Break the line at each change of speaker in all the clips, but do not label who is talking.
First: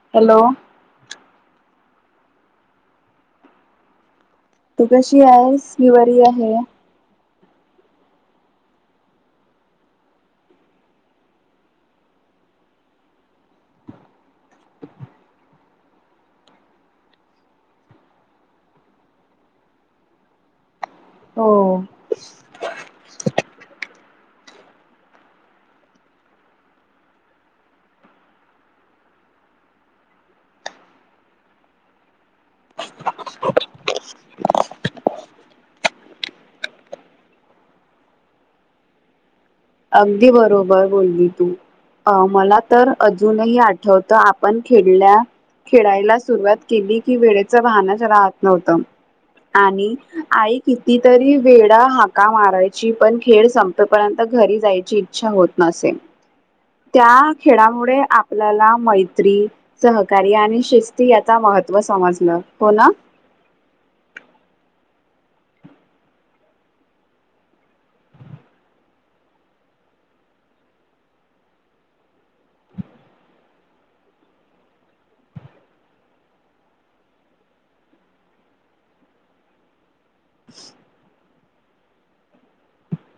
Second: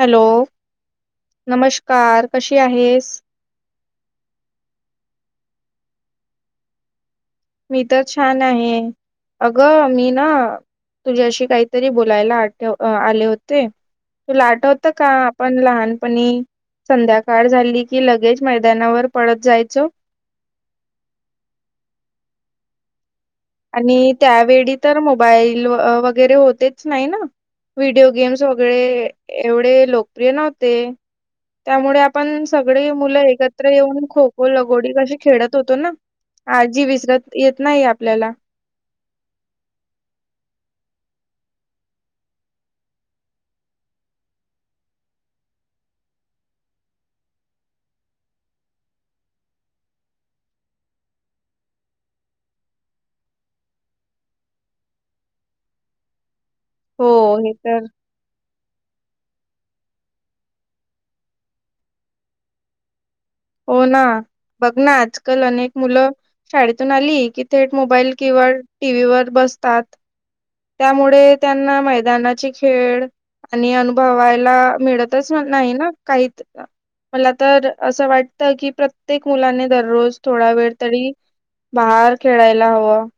Hello नमस्कार कशी आहेस?
तू कशी आहेस मी बरी आहे ना.
मी तर छान आहे अगं मी ना तुझ्याशी काहीतरी बोलायला आठ आले होते. तूला आठवत का आपण लहानपणी संध्याकाळ झाली की लगेच मैदानावर पळत जायचो
हो.
आणि त्यावेळी तर मोबाईल वगैरे होतेच नाही ना. व्हिडिओ गेम्स वगैरे एवढे लोकप्रिय नव्हते. त्यामुळे आपण सगळे मुलं एकत्र येऊन खो खो लगोडी कशी खेळत होतो ना. आजी विसरत येत नाही आपल्याला.
अगदी बरोबर बोलली तू. अ मला तर अजूनही आठवतं आपण खेळल्या खेळायला सुरुवात केली की वेळेच भानच राहत नव्हतं. आणि आई कितीतरी वेळा हाका मारायची पण खेळ संपेपर्यंत घरी जायची इच्छा होत नसे
हो
त्या
हे तर
खेळामुळे आपल्याला मैत्री सहकार्य आणि शिस्ती याचा महत्त्व समजलं हो ना.
हो ना बघ ना आजकाल अनेक मुलं शाळेतून आली की थेट मोबाईल किंवा टी व्ही वर बसतात. त्यामुळे त्यांना मैदानाचे खेळ आणि अनुभवायला मिळतच नाही ना काही मला तर असं वाट की प्रत्येक मुलाने दररोज थोडा वेळ तरी बाहेर खेळायला हवं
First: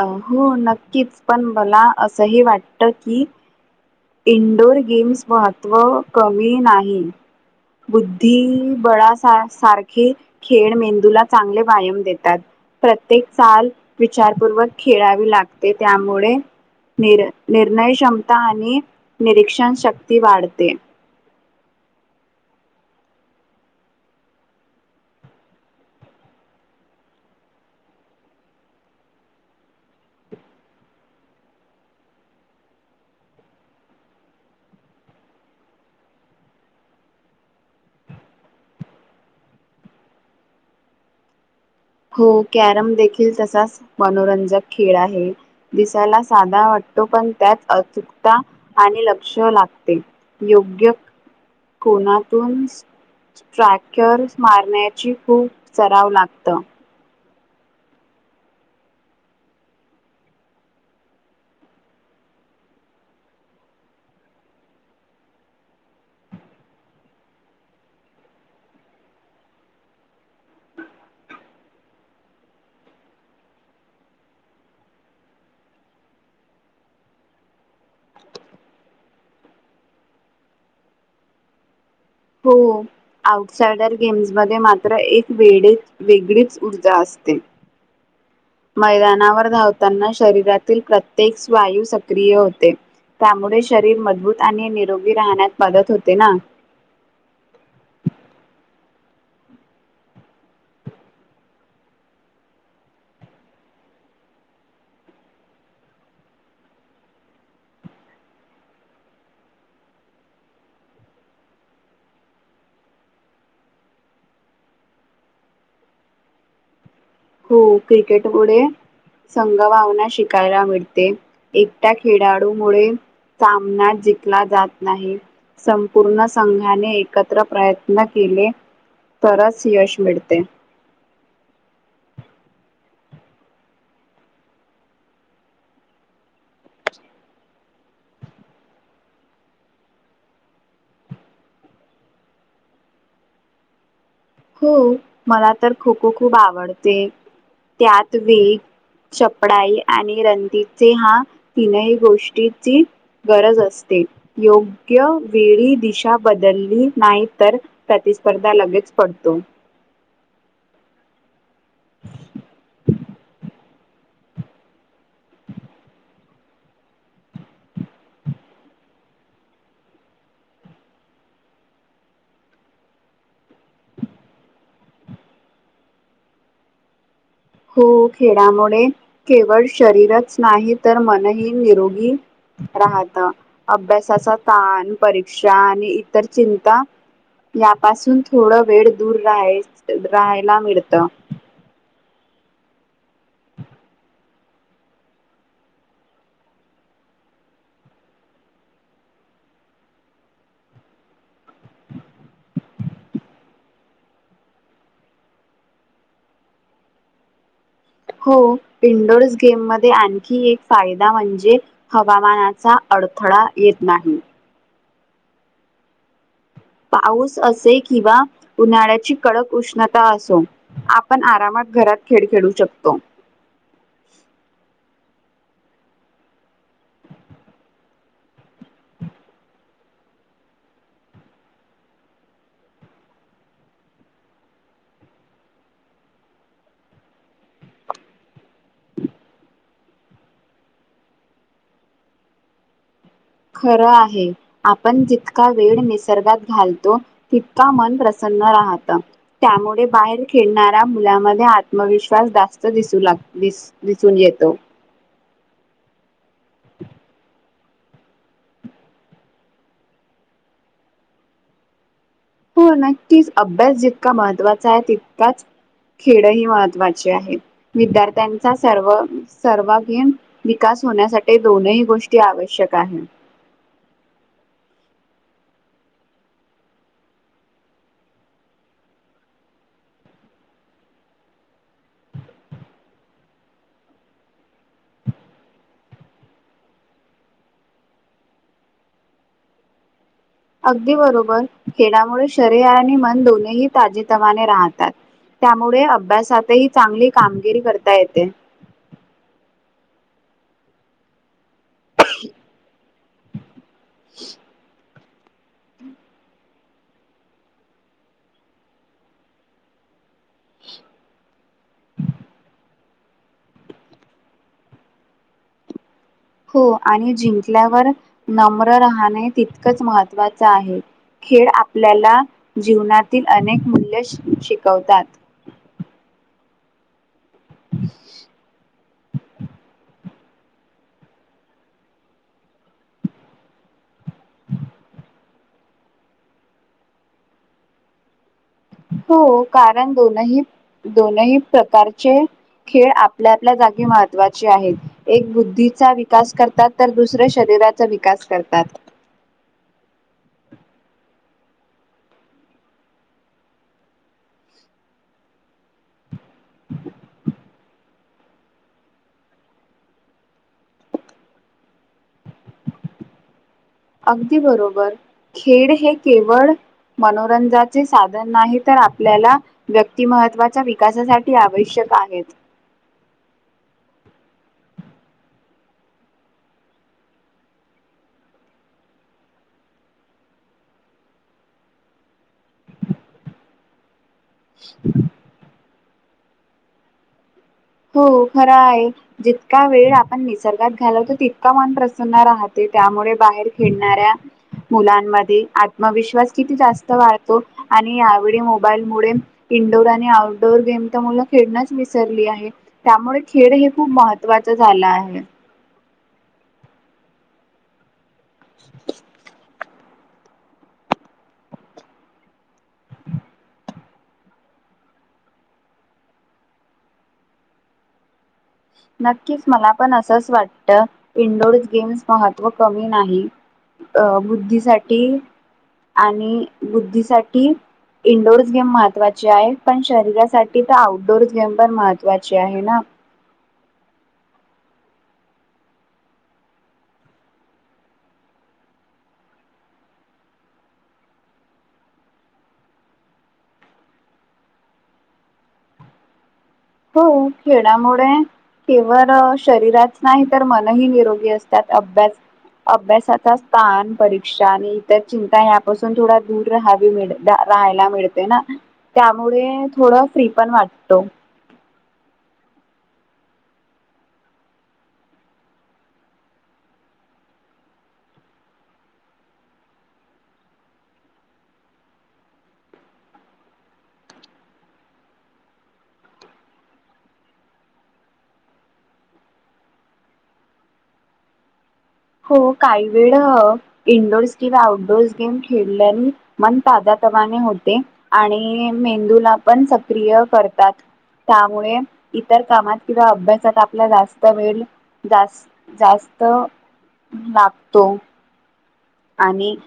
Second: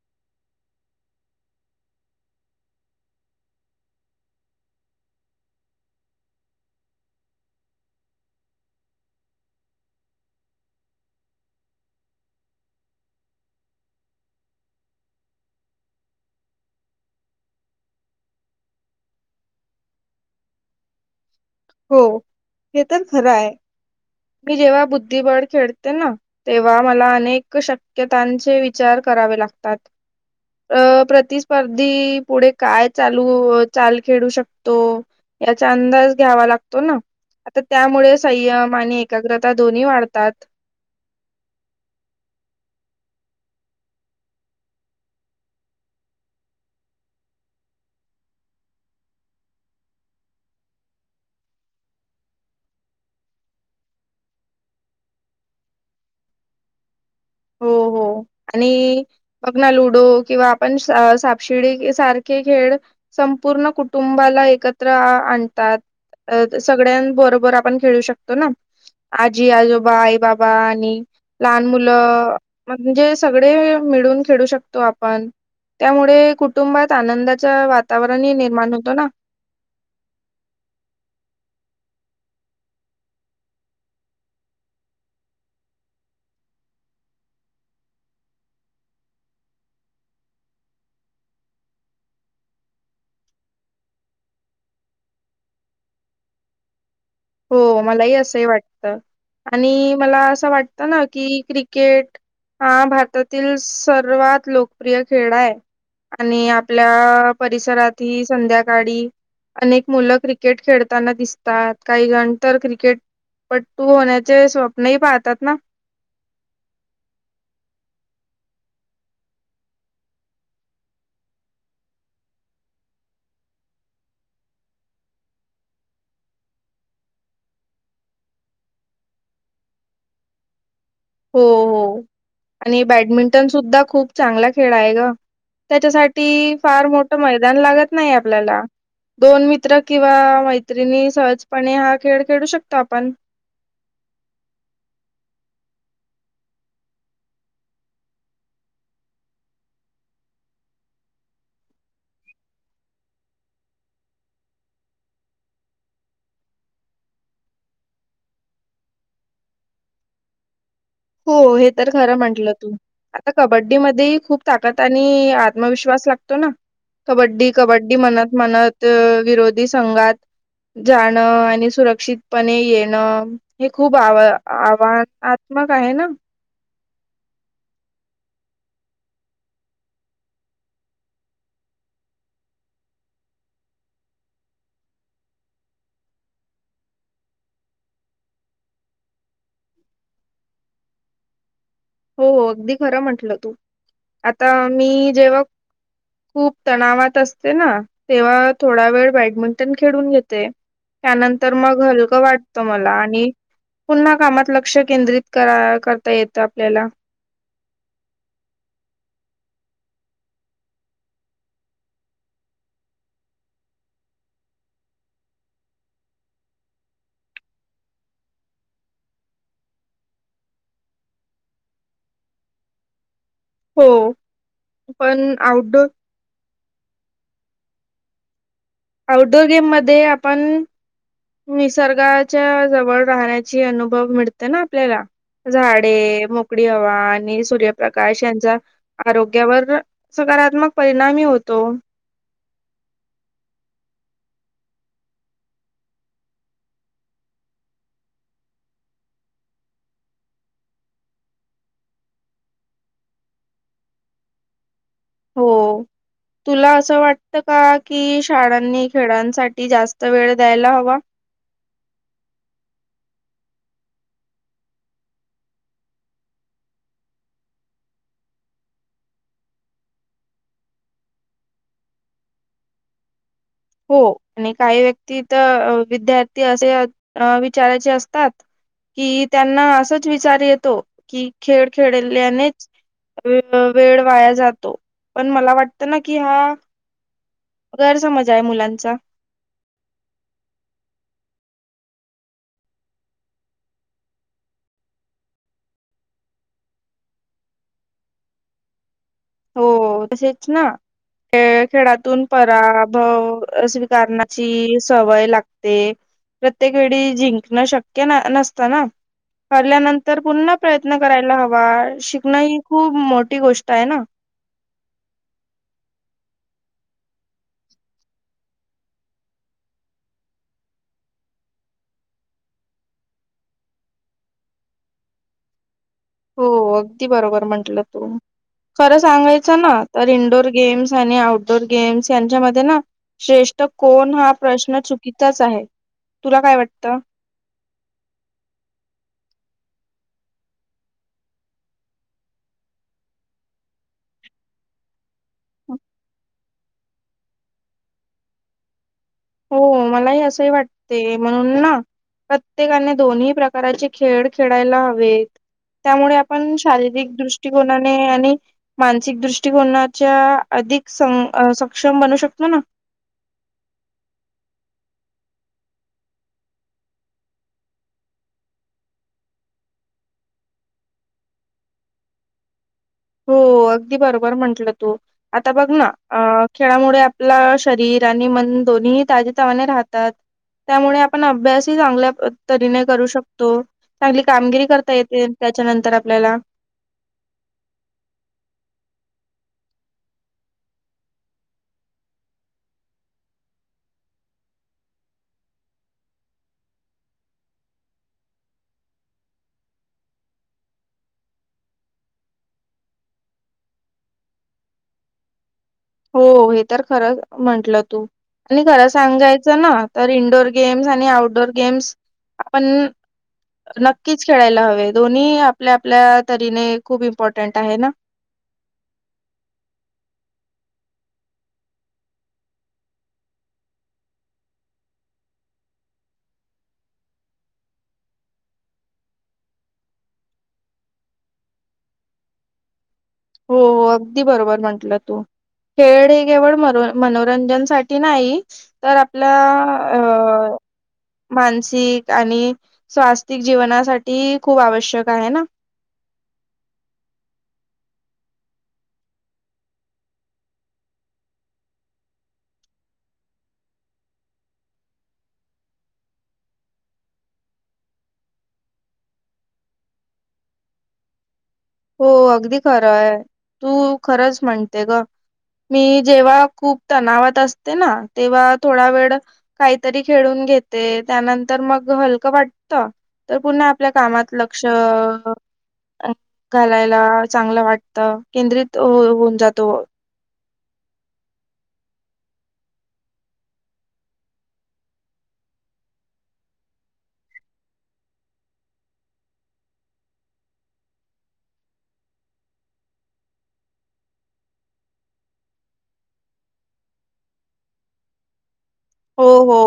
अ हो नक्कीच पण मला असंही वाटत की इनडोअर गेम्स महत्त्व कमी नाही. बुद्धिबळा सा सारखे खेळ मेंदूला चांगले व्यायम देतात. प्रत्येक चाल विचारपूर्वक खेळावी लागते त्यामुळे निर निर्णय क्षमता आणि निरीक्षण शक्ती वाढते.
हो हे तर खरं आहे मी जेव्हा बुद्धिबळ खेळते ना तेव्हा मला अनेक शक्यतांचे विचार करावे लागतात. अ प्रतिस्पर्धी पुढे काय चालू चाल खेळू शकतो. याचा अंदाज घ्यावा लागतो. तो ना आता त्यामुळे संयम आणि एकाग्रता दोन्ही वाढतात.
हो कॅरम देखील तसाच मनोरंजक खेळ आहे. दिसायला साधा वाटतो पण त्यात अचुकता आणि लक्ष लागते. योग्य. कोनातून स्ट्रॅकेर मारण्याची खूप सराव लागतं.
हो हो आणि बघ ना लुडो किंवा आपण सापशिडी सारखे खेळ संपूर्ण कुटुंबाला एकत्र आणतात. अ सगळ्यां बरोबर आपण खेळू शकतो ना. आजी आजोबा आई बाबा आणि लहान मुलं अ म्हणजे सगळे मिळून खेळू शकतो आपण. त्यामुळे कुटुंबात आनंदाच वातावरणही निर्माण होतो ना.
हो आउटसायडर गेम्स मध्ये मात्र एक वेडेच वेगळीच ऊर्जा असते. मैदानावर धावताना शरीरातील प्रत्येक स् वायू सक्रिय होते. त्यामुळे शरीर मजबूत आणि निरोगी राहण्यात मदत होते ना.
हो मलाही असंही वाटत आणि मला असं वाटतं ना की क्रिकेट हा भारतातील सर्वात लोकप्रिय खेळा आहे. आणि आपल्या परिसरातही संध्याकाळी अनेक मुलं क्रिकेट खेळताना दिसतात. काही जण तर क्रिकेटपट्टू होण्याचे स्वप्नही पाहतात ना
हो क्रिकेट पुढे संघभवना शिकायला मिळते एकटा खेळाडू मु सामना जंकला जात नाही संपूर्ण संघाने एकत्र प्रयत्न केले तरच यश मिळते
हो हो आणि बॅडमिंटन सुुद्धा खूप चांगला खेळ आहे ग त्याच्यासाठी फार मोठं मैदान लागत नाही आपल्याला दोन मित्र किंवा मैत्रिणी सहजपणे हा खेळ खेळू शकतो आपण
हो मला तर खो खो खूप आवडते त्यात वेग चपडाई आणि रंंदीचे हा तीनही गोष्टीची गरज असते योग्य वेळी दिशा बदलली नाही तर प्रतिस्पर्धा लगेच पडतो तो
हो हे तर खरं म्हटलं तू. आता कबड्डी मध्ये खूप ताकद आणि आत्मविश्वास लागतो ना. कबड्डी कबड्डी म्हणत म्हणत अ विरोधी संघात जाणं आणि सुरक्षितपणे येणं. हे खूप आव आव्हानात्मक आहे ना.
हो खेळामुळे केवळ शरीरच नाही तर मनही निरोगी राहत अभ्यासाचा ताण परीक्षा आणि इतर चिंता यापासून थोड वेळ दूर राहाय राहायला मिळत
हो हो अगदी खरं म्हंटलं तू आता मी जेव्हा खूप तणावात असते ना तेव्हा थोडा वेळ बॅडमिंटन खेळून घेते त्यानंतर मग हलकं वाटतं मला आणि पुन्हा कामात लक्ष केंद्रित करा करता येत आपल्याला
हो इंडोर्स गेममध्येध्ये आणखी एक फायदा म्हणजे हवामानाचा अडथळा येत नाही पाऊस असे किंवा उन्हाळ्याची कडक उष्णता असो आपण आरामात घरात खेळ खेळू शकतो
हो पण आउटडोर आऊटडोअर गेम मध्ये आपण निसर्गाच्या जवळ राहण्याची अनुभव मिळते ना आपल्याला झाडे मोकळी हवा आणि सूर्यप्रकाश यांचा आरोग्यावर सकारात्मक परिणामी होतो
खरं आहे आपण जितका वेळ निसर्गात घालतो तितका मन प्रसन्न राहत त्यामुळे बाहेर खेळणाऱ्या मुलामध्ये आत्मविश्वास जास्त दिसू लाग दिस दिसून येतो
हो तुला असं वाटतं का कि शाळांनी खेळांसाठी जास्त वेळ द्यायला हवा
हो नक्कीच अभ्यास जितका महत्वाचा आहे तितकाच खेळ ह महत्त्वाचे आहे विद्यार्थ्यांचा सर्व सर्व गेम विकास होण्यासाठी दोनही गोष्टी आवश्यक आहेत
हो आणि काही व्यक्ती तर विद्यार्थी असे विचारायचे असतात कि त्यांना असंच विचार येतो की खेळ खेळल्यानेच वेळ वाया जातो पण मला वाटतं ना कि हा गैर समजा आहे मुलांचा
अगदी बरोबर खेळामुळे शरीर आणि मन दोन्ही ताजेतवाने राहतात. त्यामुळे अभ्यासातही चांगली कामगिरी करता येते.
हो तसेच ना ख खेळातून पराभव. स्वीकारण्याची. सवय लागते. प्रत्येक वेळी जिंकणं शक्य नसत ना. हल्यानंतर पुन्हा प्रयत्न करायला हवा शिकणं ही खूप मोठी गोष्ट आहे ना.
हो आणि जिंकल्यावर नम्र राहणें तितकंच महत्त्वाचं आहे. खेळ आपल्याला जीवनातील अनेक मूल्य श शिकवतात.
हो अगदी बरोबर म्हंटलं तू खरं सांगायचं ना तर इंडोअर गेम्स आणि आउटडोर गेम्स यांच्यामध्ये ना श्रेष्ठ कोण हा प्रश्न चुकीचाच आहे. तुला काय वाटतं.
हो कारण दोनही दोनही प्रकारचे खेळ आपल्यापल्या जागी महत्त्वाचे आहेत. एक बुद्धीचा विकास करतात तर दुसऱ्या शरीराचा विकास करतात.
हो मलाही असंही वाटते म्हणून ना प्रत्येकाने दोन्ही प्रकाराचे खेळ खेळायला हवेत त्यामुळे आपण शारीरिक दृष्टिकोनाने आणि मानसिक दृष्टिकोनाच्या अधिक सं सक्षम बनू शकतो ना
अगदी बरोबर खेळ हे केवळ मनोरंजाचे साधन नाही तर आपल्याला व्यक्ति महत्त्वाच्या विकासासाठी आवश्यक आहेत
हो अगदी बरोबर म्हंटलं तू आता बघ ना खेळामुळे आपलं शरीर आणि मन दोन्ही ताजतवाने राहतात. त्यामुळे आपण अभ्यासही चांगल्या तरीने करू शकतो. चांगली कामगिरी करता येते त्याच्यानंतर आपल्याला
हो खरा आहे. जितका वेळ आपण निसर्गात घालवतो तितका मन प्रसन्न राहते त्यामुळे बाहेर खेळणाऱ्या मुलांमध्ये आत्मविश्वास किती जास्त वाढतो आणि यावेळी मोबाईल मुळे इंडोर आणि आउटडोअर गेम तर मुलं खेळणच विसरली आहे. त्यामुळे खेळ हे खूप महत्त्वाच झालं आहे.
हो हे तर खरं म्हंटलं तू आणि खरं सांगायच ना तर इंडोअर गेम्स आणि आउटडोर गेम्स आपण नक्कीच खेळायला हवे दोन्ही आपल्या आपल्या तरीने खूप इम्पॉर्टंट आहे ना
नक्कीच मला पण असंच वाटत इंडोर गेम्स महत्त्व कमी नाही. अ बुद्धीसाठी आणि बुद्धीसाठी इंडोर्स गेम महत्त्वाचे आहे पण शरीरासाठी तर आउटडोअर् गेम पण महत्वाची आहे ना
हो अगदी बरोबर म्हंटलं तू खेळ हे केवळ म मनोरंजनसाठीठी नाही तर आपल्या अ मानसिक आणि स्वास्तिक जीवनासाठी खूप आवश्यक आहे ना
हो खेड्यामुळे केवळ शरीरात नाही तर मनही निरोगी असतात अभ्यास अभ्यासाचा स्थान परीक्षा आणि इतर चिंता या्यापासून थोडा दूर राहावी मिळेल. राहायला मिळते ना त्यामुळे थोडं फ्री पण वाटतो
हो अगदी खरं आहे तू खरंच म्हणते ग मी जेव्हा खूप तणावात असते ना तेव्हा थोडा वेळ काहीतरी खेळून घेते त्यानंतर मग हलकं वाटत तर पुन्हा आपल्या कामात लक्ष घालायला चांगलं वाटत केंद्रित होऊन जातो
हो काही वेळ इंडोर्स किंवा आउटडोअर्स गेम खेळल्याने मन ताजतवाने होते आणि मेंदूला पण सक्रिय करतात. त्यामुळे इतर कामात किंवा अभ्यासात आपला जास्त वेळ जास्त जास्त लागतो
हो
आणि
हो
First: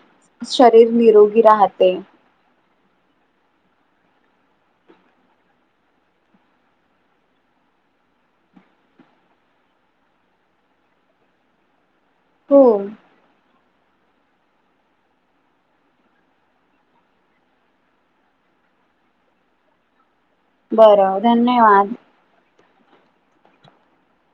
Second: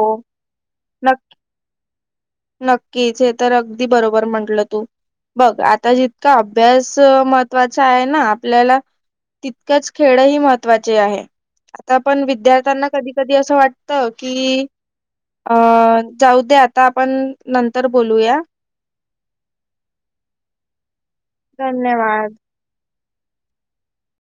शरीर
नक्की
निरोगी राहते
नक्कीच हे तर अगदी बरोबर म्हंटलं तू बघ आता जितका अभ्यास महत्त्वाचा आहे ना आपल्याला तितकच खेळ ही महत्त्वाचे आहे आता आपण
हो
विद्यार्थ्यांना कधी कधी असं वाटत की अ जाऊ दे आता पण नंतर बोलूया
बरं धन्यवाद